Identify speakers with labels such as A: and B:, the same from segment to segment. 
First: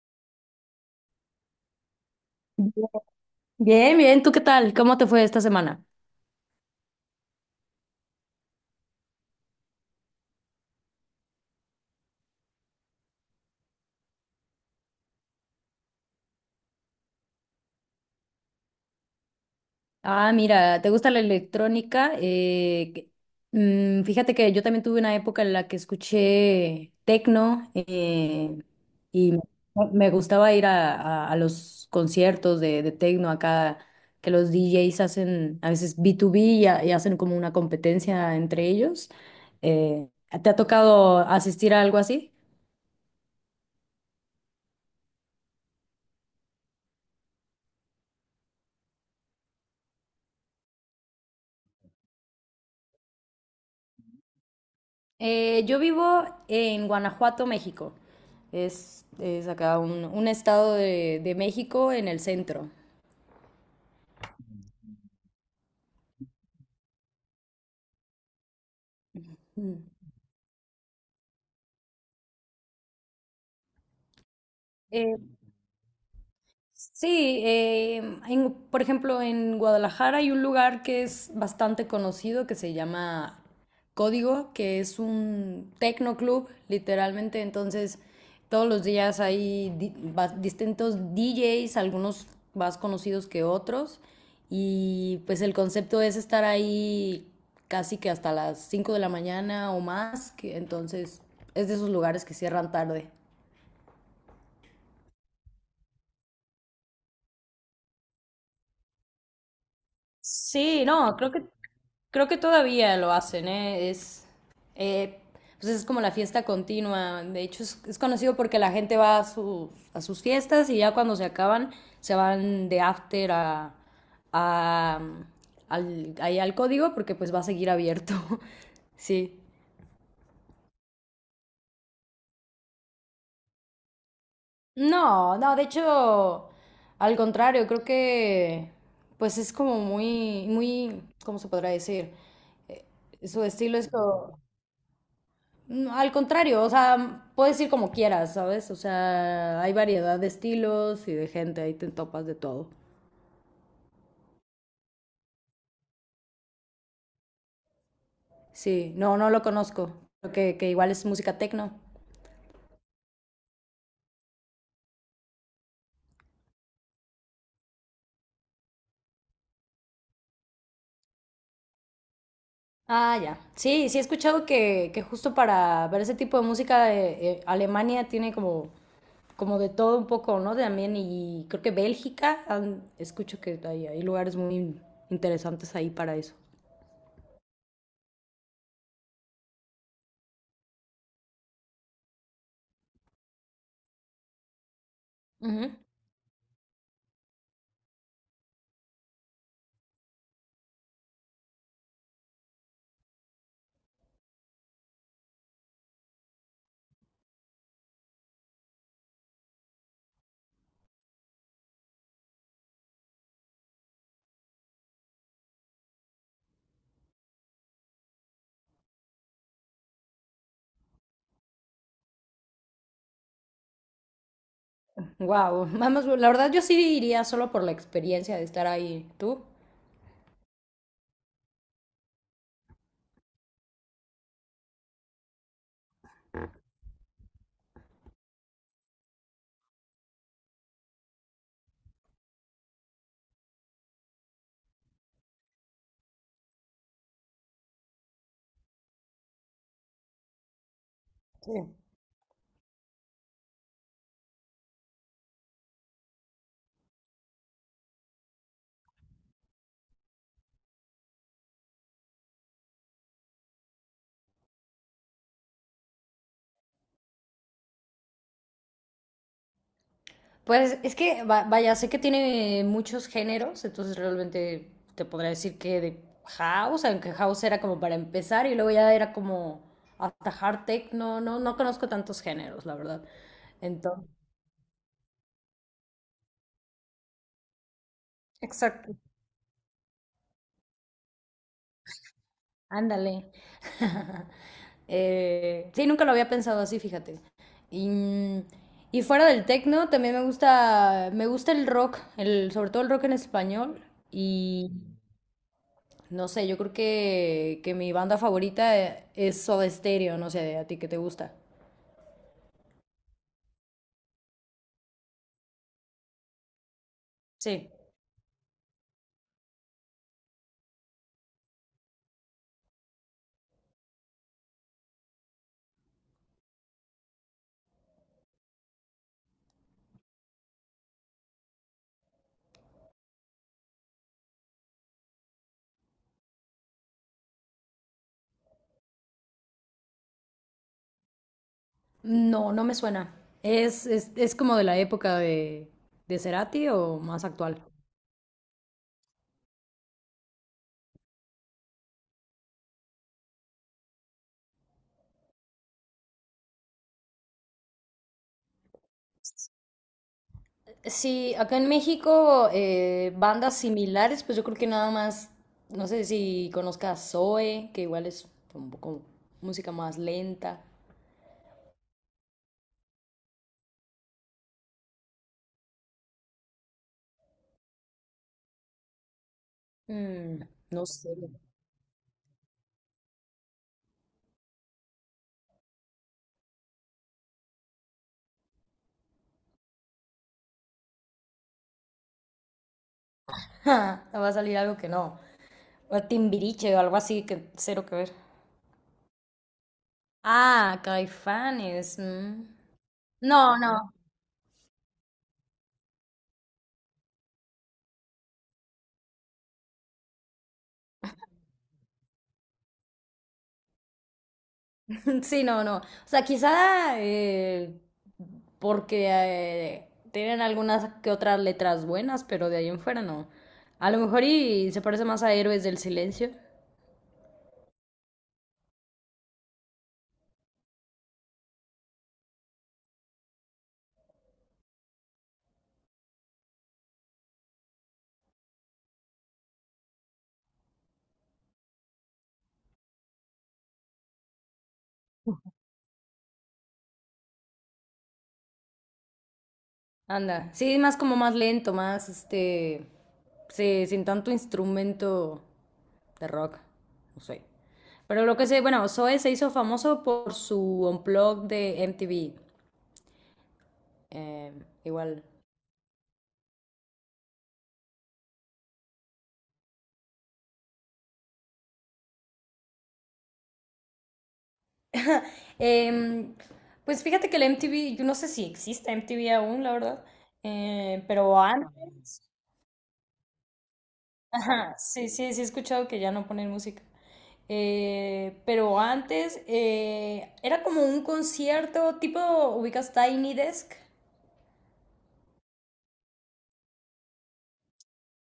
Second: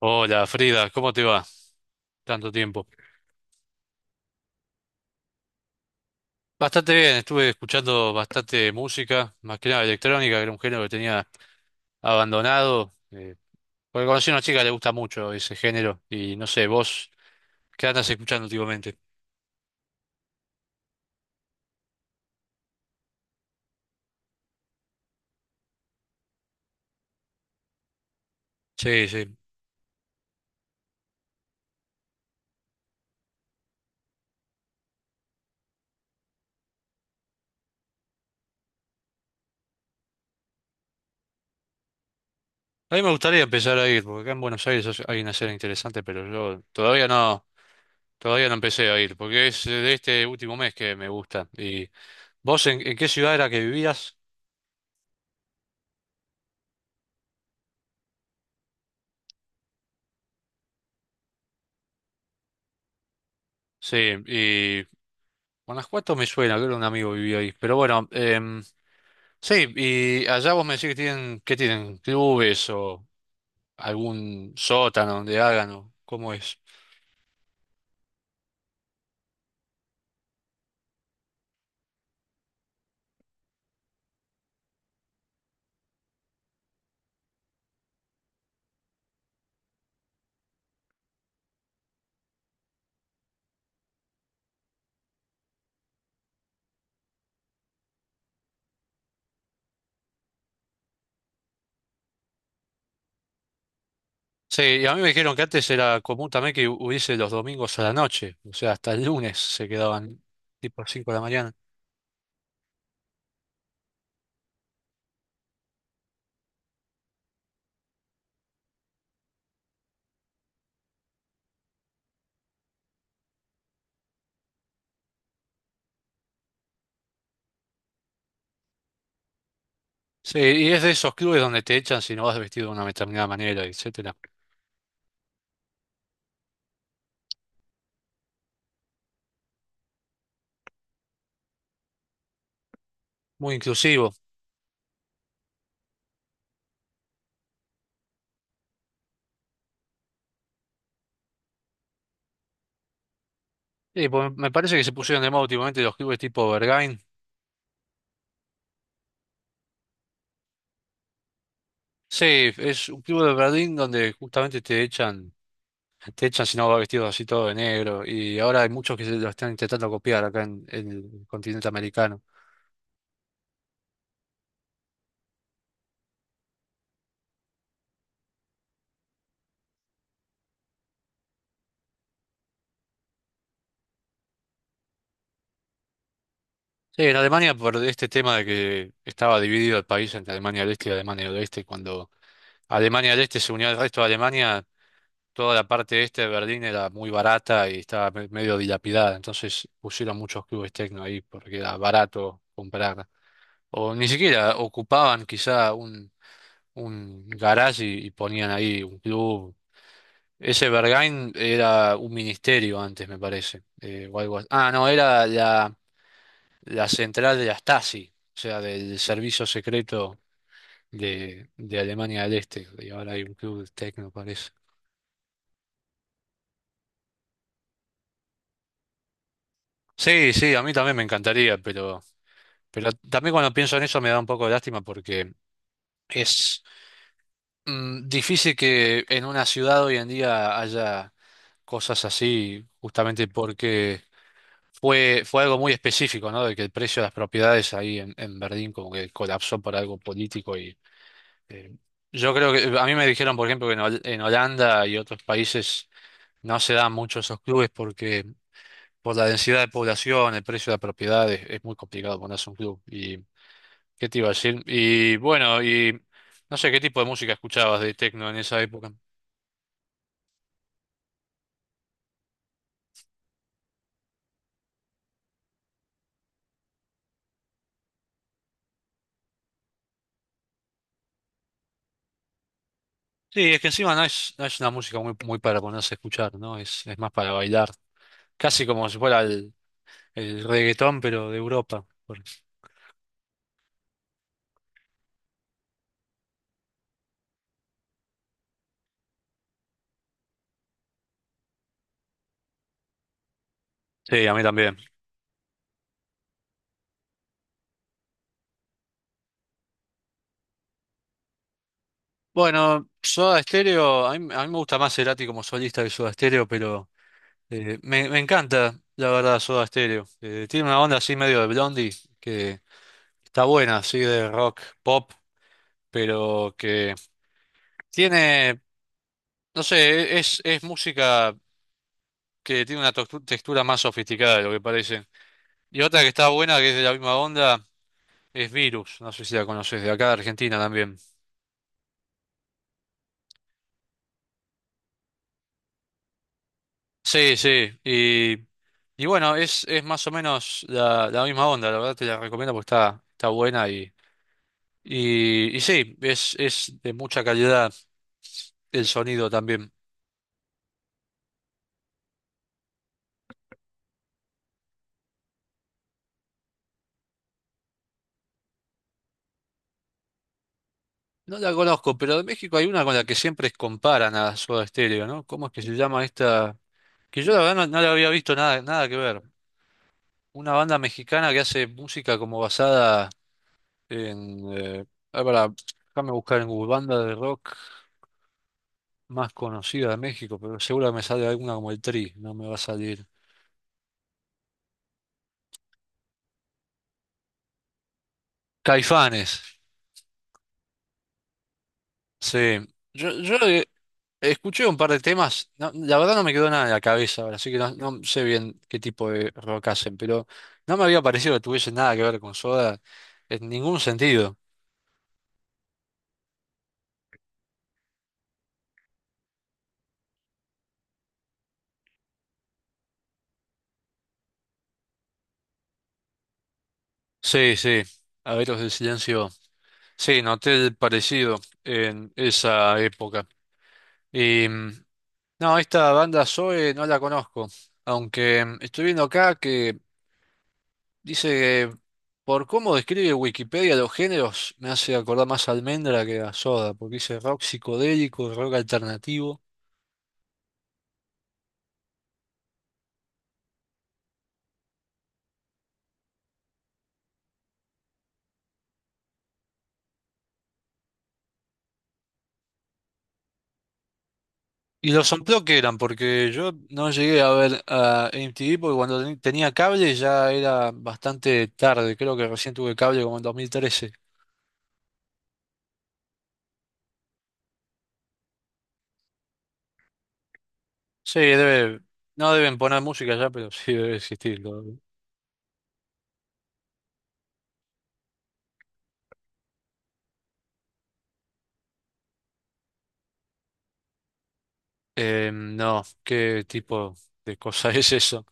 A: Hola Frida, ¿cómo te va? Tanto tiempo.
B: Bien, bien, ¿tú qué tal? ¿Cómo te fue esta semana?
A: Bastante bien, estuve escuchando bastante música, más que nada electrónica, que era un género que tenía abandonado, porque conocí a una chica que le gusta mucho ese género, y no sé, vos, ¿qué andas escuchando últimamente?
B: Ah, mira, ¿te gusta la electrónica? Fíjate que yo también tuve una época en la que escuché tecno
A: Sí,
B: y
A: sí.
B: me gustaba ir a los conciertos de tecno acá, que los DJs hacen a veces B2B y hacen como una competencia entre ellos. Eh, ¿Te ha tocado asistir a algo así?
A: A mí me gustaría empezar a ir, porque acá en Buenos Aires hay una escena interesante, pero yo todavía no empecé a ir, porque es de este último mes que me gusta. ¿Y vos en qué ciudad era que vivías?
B: Yo vivo en Guanajuato, México. Es acá un estado de México en el centro.
A: Sí, y Guanajuato me suena, creo que un amigo vivía ahí, pero bueno, sí,
B: Mm.
A: y allá vos me decís que tienen clubes o algún sótano donde hagan o cómo es.
B: Sí, por ejemplo, en Guadalajara hay un lugar que es bastante conocido que se llama Código, que es un tecnoclub, literalmente. Entonces, todos los días hay distintos DJs, algunos más conocidos que otros. Y pues el concepto es estar ahí casi que hasta las 5 de la mañana o más, que entonces es de esos lugares que cierran tarde.
A: Sí, y a mí me dijeron que antes era común también que hubiese los domingos a la noche, o sea, hasta el lunes se quedaban tipo
B: Sí,
A: 5 de
B: no,
A: la mañana.
B: creo que todavía lo hacen, ¿eh? Es eh, pues es como la fiesta continua. De hecho, es conocido porque la gente va a a sus fiestas y ya cuando se acaban, se van de after a, ahí al código porque pues va a seguir abierto. Sí.
A: Sí, y es de esos clubes donde te echan si no vas vestido de una determinada manera, etcétera.
B: No, no, de hecho, al contrario, creo que pues es como muy, muy, ¿cómo se podrá decir? Eh, Su
A: Muy
B: estilo es
A: inclusivo.
B: como... No, al contrario, o sea, puedes ir como quieras, ¿sabes? O sea, hay variedad de estilos y de gente, ahí te topas de todo.
A: Sí, pues me parece que se pusieron de moda últimamente los clubes tipo Berghain.
B: Sí, no, no lo conozco. Creo que igual es música techno.
A: Sí, es un club de Berlín donde justamente te echan. Te echan si no va vestido así todo de negro. Y ahora hay muchos que se lo están intentando copiar acá en el continente americano.
B: Ah, ya. Sí, sí he escuchado que justo para ver ese tipo de música, Alemania tiene como, como de todo un poco, ¿no? También, y creo que Bélgica, escucho que hay lugares muy interesantes ahí para eso.
A: Sí, en Alemania por este tema de que estaba dividido el país entre Alemania del Este y Alemania del Oeste. Cuando Alemania del Este se unió al resto de Alemania, toda la parte este de Berlín era muy barata y estaba medio dilapidada. Entonces pusieron muchos clubes techno ahí porque era barato comprar. O ni siquiera ocupaban quizá un garage y ponían ahí un club. Ese Berghain era un ministerio antes, me parece, o algo así. Ah, no, era la central de la Stasi, o sea, del servicio secreto de Alemania del Este. Y ahora hay un club de techno, parece.
B: Wow, vamos, la verdad yo sí iría solo por la experiencia de estar ahí. ¿Tú?
A: Sí, sí, a mí también me encantaría, pero también cuando pienso en eso me da un poco de lástima porque es difícil que en una ciudad hoy en día haya cosas así, justamente porque fue algo muy específico, ¿no? De que el precio de las propiedades ahí en Berlín como que colapsó por algo político y eh,
B: Sí.
A: yo creo que a mí me dijeron, por ejemplo, que en Holanda y otros países no se dan mucho esos clubes porque por la densidad de población, el precio de las propiedades, es muy complicado ponerse un club. ¿Y qué te iba a decir? Y bueno, y no sé qué tipo de música escuchabas de techno en esa época.
B: Pues es que, vaya, sé que tiene muchos géneros, entonces realmente te podría decir que de house, aunque house era como para empezar y luego ya era como hasta hard tech, no conozco tantos géneros, la verdad.
A: Sí, es que encima no
B: Entonces,
A: es, no es una música muy, muy para ponerse a escuchar, ¿no? Es más para bailar. Casi como
B: exacto,
A: si fuera el reggaetón, pero de Europa. Por...
B: ándale. Sí, nunca lo había pensado así, fíjate. Y, y fuera del techno, también me gusta el rock, el, sobre todo el rock en español.
A: Sí, a mí también.
B: No sé, yo creo que mi banda favorita es Soda Stereo, no sé, ¿a ti qué te gusta?
A: Bueno, Soda Stereo, a mí me gusta más Cerati como solista que Soda Stereo, pero
B: Sí.
A: me, me encanta, la verdad, Soda Stereo. Tiene una onda así medio de Blondie, que está buena, así de rock, pop, pero que tiene, no sé, es música que tiene una textura más sofisticada de lo que parece. Y otra que está buena, que es de la misma onda, es Virus, no sé si la conoces, de acá de Argentina también.
B: No, no me suena. ¿Es como de la época de Cerati o más
A: Sí,
B: actual?
A: sí. Y bueno, es más o menos la misma onda, la verdad te la recomiendo porque está, está buena y sí, es de mucha calidad el sonido también.
B: Sí, acá en México, bandas similares, pues yo creo que nada más, no sé si conozcas Zoe, que igual es un poco música más lenta.
A: No la conozco, pero de México hay una con la que siempre comparan a Soda Stereo, ¿no? ¿Cómo es que se llama esta? Que yo la verdad no, no la había visto nada, nada que ver.
B: Mm,
A: Una banda
B: no sé.
A: mexicana que hace música como basada en... ah, pará, déjame buscar en Google, banda de rock más conocida de México, pero seguro que me sale alguna como el Tri, no me va a salir.
B: Ja, va a salir algo que no. O Timbiriche o algo así que cero que ver.
A: Caifanes,
B: Ah, Caifanes. Mm.
A: sí. Yo, yo,
B: No,
A: eh,
B: no.
A: escuché un par de temas, no, la verdad no me quedó nada en la cabeza ahora, así que no, no sé bien qué tipo de rock hacen, pero no me había parecido que tuviese nada que ver con Soda en ningún sentido.
B: Sí, no, no. O sea, quizá porque tienen algunas que otras letras buenas, pero de ahí en fuera no. A lo mejor y se parece más a Héroes del Silencio.
A: Sí, sí, Abetos del Silencio. Sí, noté el parecido en esa época. Y no, esta banda Zoe no la conozco, aunque estoy viendo acá que dice que por cómo describe Wikipedia los géneros, me hace acordar más a Almendra que a Soda, porque dice rock psicodélico, rock alternativo.
B: Anda. Sí, más como más lento, más este. Sí, sin tanto instrumento de rock. No sé. Pero lo que sé, bueno, Zoe se hizo famoso por su unplug de MTV. Eh,
A: Y los
B: Igual.
A: unplugged que eran, porque yo no llegué a ver a MTV porque cuando tenía cable ya era bastante tarde, creo que recién tuve cable como en 2013.
B: Em, pues fíjate que la MTV, yo no sé si existe MTV aún, la verdad, eh,
A: Sí,
B: pero
A: debe,
B: antes,
A: no deben poner música ya, pero sí debe existir todavía.
B: ajá, sí, sí, sí he escuchado que ya no ponen música. Pero antes Era como un concierto tipo, ubicas Tiny Desk.
A: No, ¿qué tipo de cosa es eso?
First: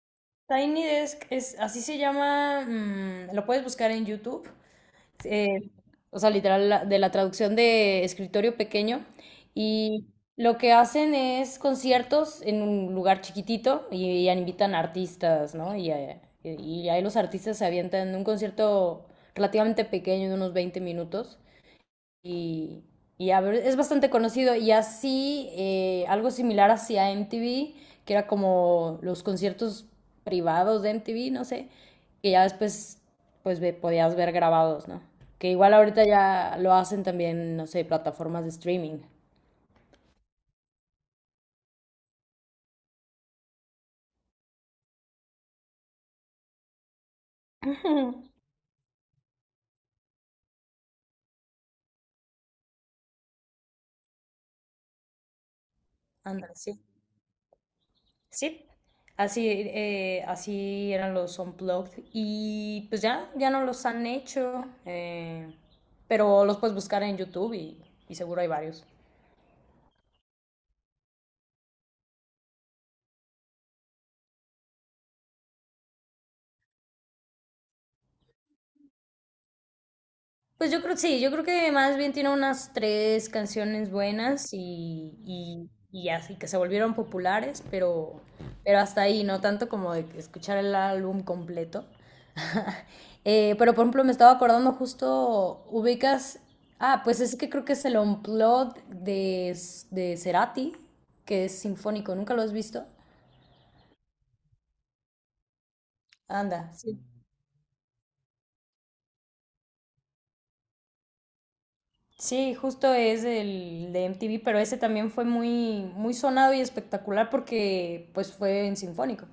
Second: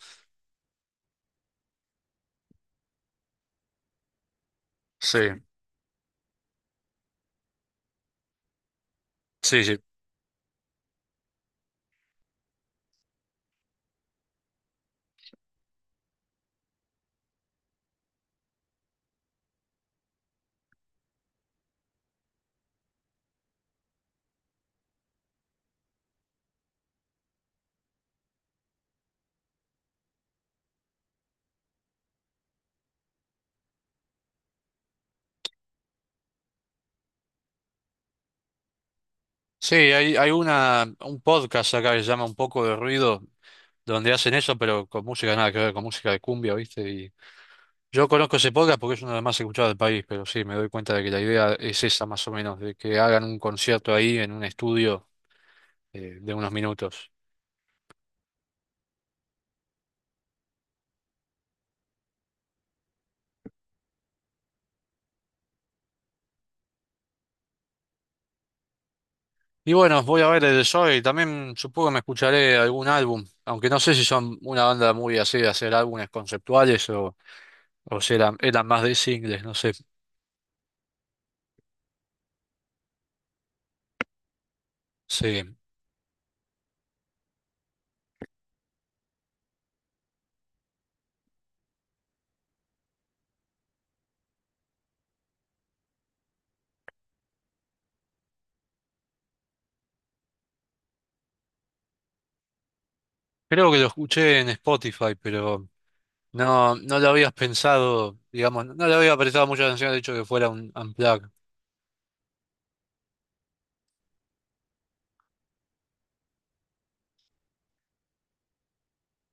B: Tiny Desk es, así se llama, lo puedes buscar en YouTube.
A: Sí,
B: eh, o sea, literal, de la traducción de escritorio pequeño.
A: sí, sí.
B: Y lo que hacen es conciertos en un lugar chiquitito y invitan artistas, ¿no? Y ahí los artistas se avientan en un concierto relativamente pequeño, de unos 20 minutos y, y a ver, es bastante conocido. Y así, algo similar hacia MTV, que era como los conciertos privados de MTV, no sé, que ya después pues podías ver grabados, ¿no? Que igual ahorita ya lo hacen también, no sé, plataformas de streaming.
A: Sí, hay un podcast acá que se llama Un poco de ruido, donde hacen eso, pero con música nada que ver, con música de cumbia, ¿viste? Y yo
B: Ujú.
A: conozco ese podcast porque es uno de los más escuchados del país, pero sí, me doy cuenta de que la idea es esa más o menos, de que hagan un concierto ahí en un estudio, de unos
B: Ándale, sí.
A: minutos.
B: Sí. Así, así eran los Unplugged. Y pues ya no los han hecho. Pero los puedes buscar en YouTube y seguro hay varios.
A: Y bueno, voy a ver el de Zoe, también supongo que me escucharé algún álbum, aunque no sé si son una banda muy así de hacer álbumes conceptuales o si eran, eran más de singles, no sé.
B: Pues yo creo, sí, yo creo que más bien tiene unas tres canciones buenas
A: Sí.
B: y así que se volvieron populares, pero hasta ahí, no tanto como de que escuchar el álbum completo. Pero por ejemplo, me estaba acordando justo, ubicas, ah, pues es que creo que es el Unplugged de Cerati, que es sinfónico, ¿nunca lo has visto?
A: Creo que lo escuché en Spotify, pero...
B: Anda,
A: No,
B: sí.
A: no lo habías pensado, digamos, no le había prestado mucha atención al hecho de que fuera un unplugged.
B: Sí, justo es el de MTV, pero ese también fue muy, muy sonado y espectacular porque pues fue en Sinfónico.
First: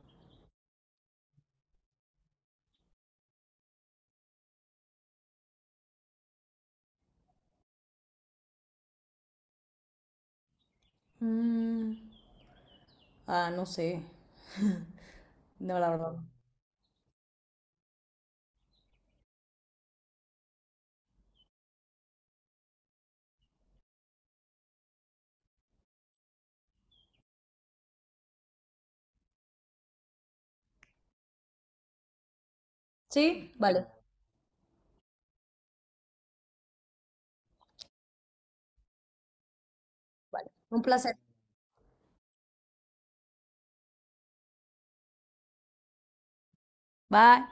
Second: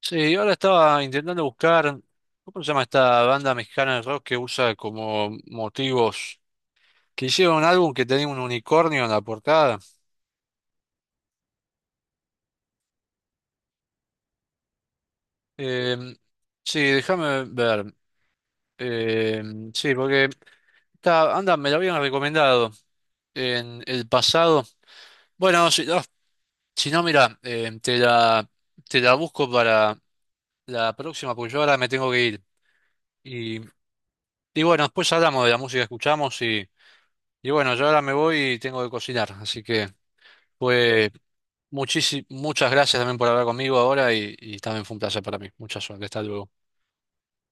A: Sí, ahora estaba intentando buscar, ¿cómo se llama esta banda mexicana de rock que usa como motivos? Que hicieron un álbum que tenía un unicornio en la portada.
B: Mm, no sé. No, la
A: Eh,
B: verdad.
A: sí, déjame ver. Eh, sí, porque esta banda me la habían recomendado en el pasado. Bueno, si no, si no, mira, te te la busco para la próxima, porque yo ahora me tengo que
B: Sí,
A: ir.
B: vale.
A: Y bueno, después hablamos de la música que escuchamos y bueno, yo ahora me voy y tengo que cocinar. Así que
B: Un
A: fue
B: placer.
A: muchísimas, muchas gracias también por hablar conmigo ahora y también fue un placer para mí. Mucha suerte. Hasta luego.
B: Bye.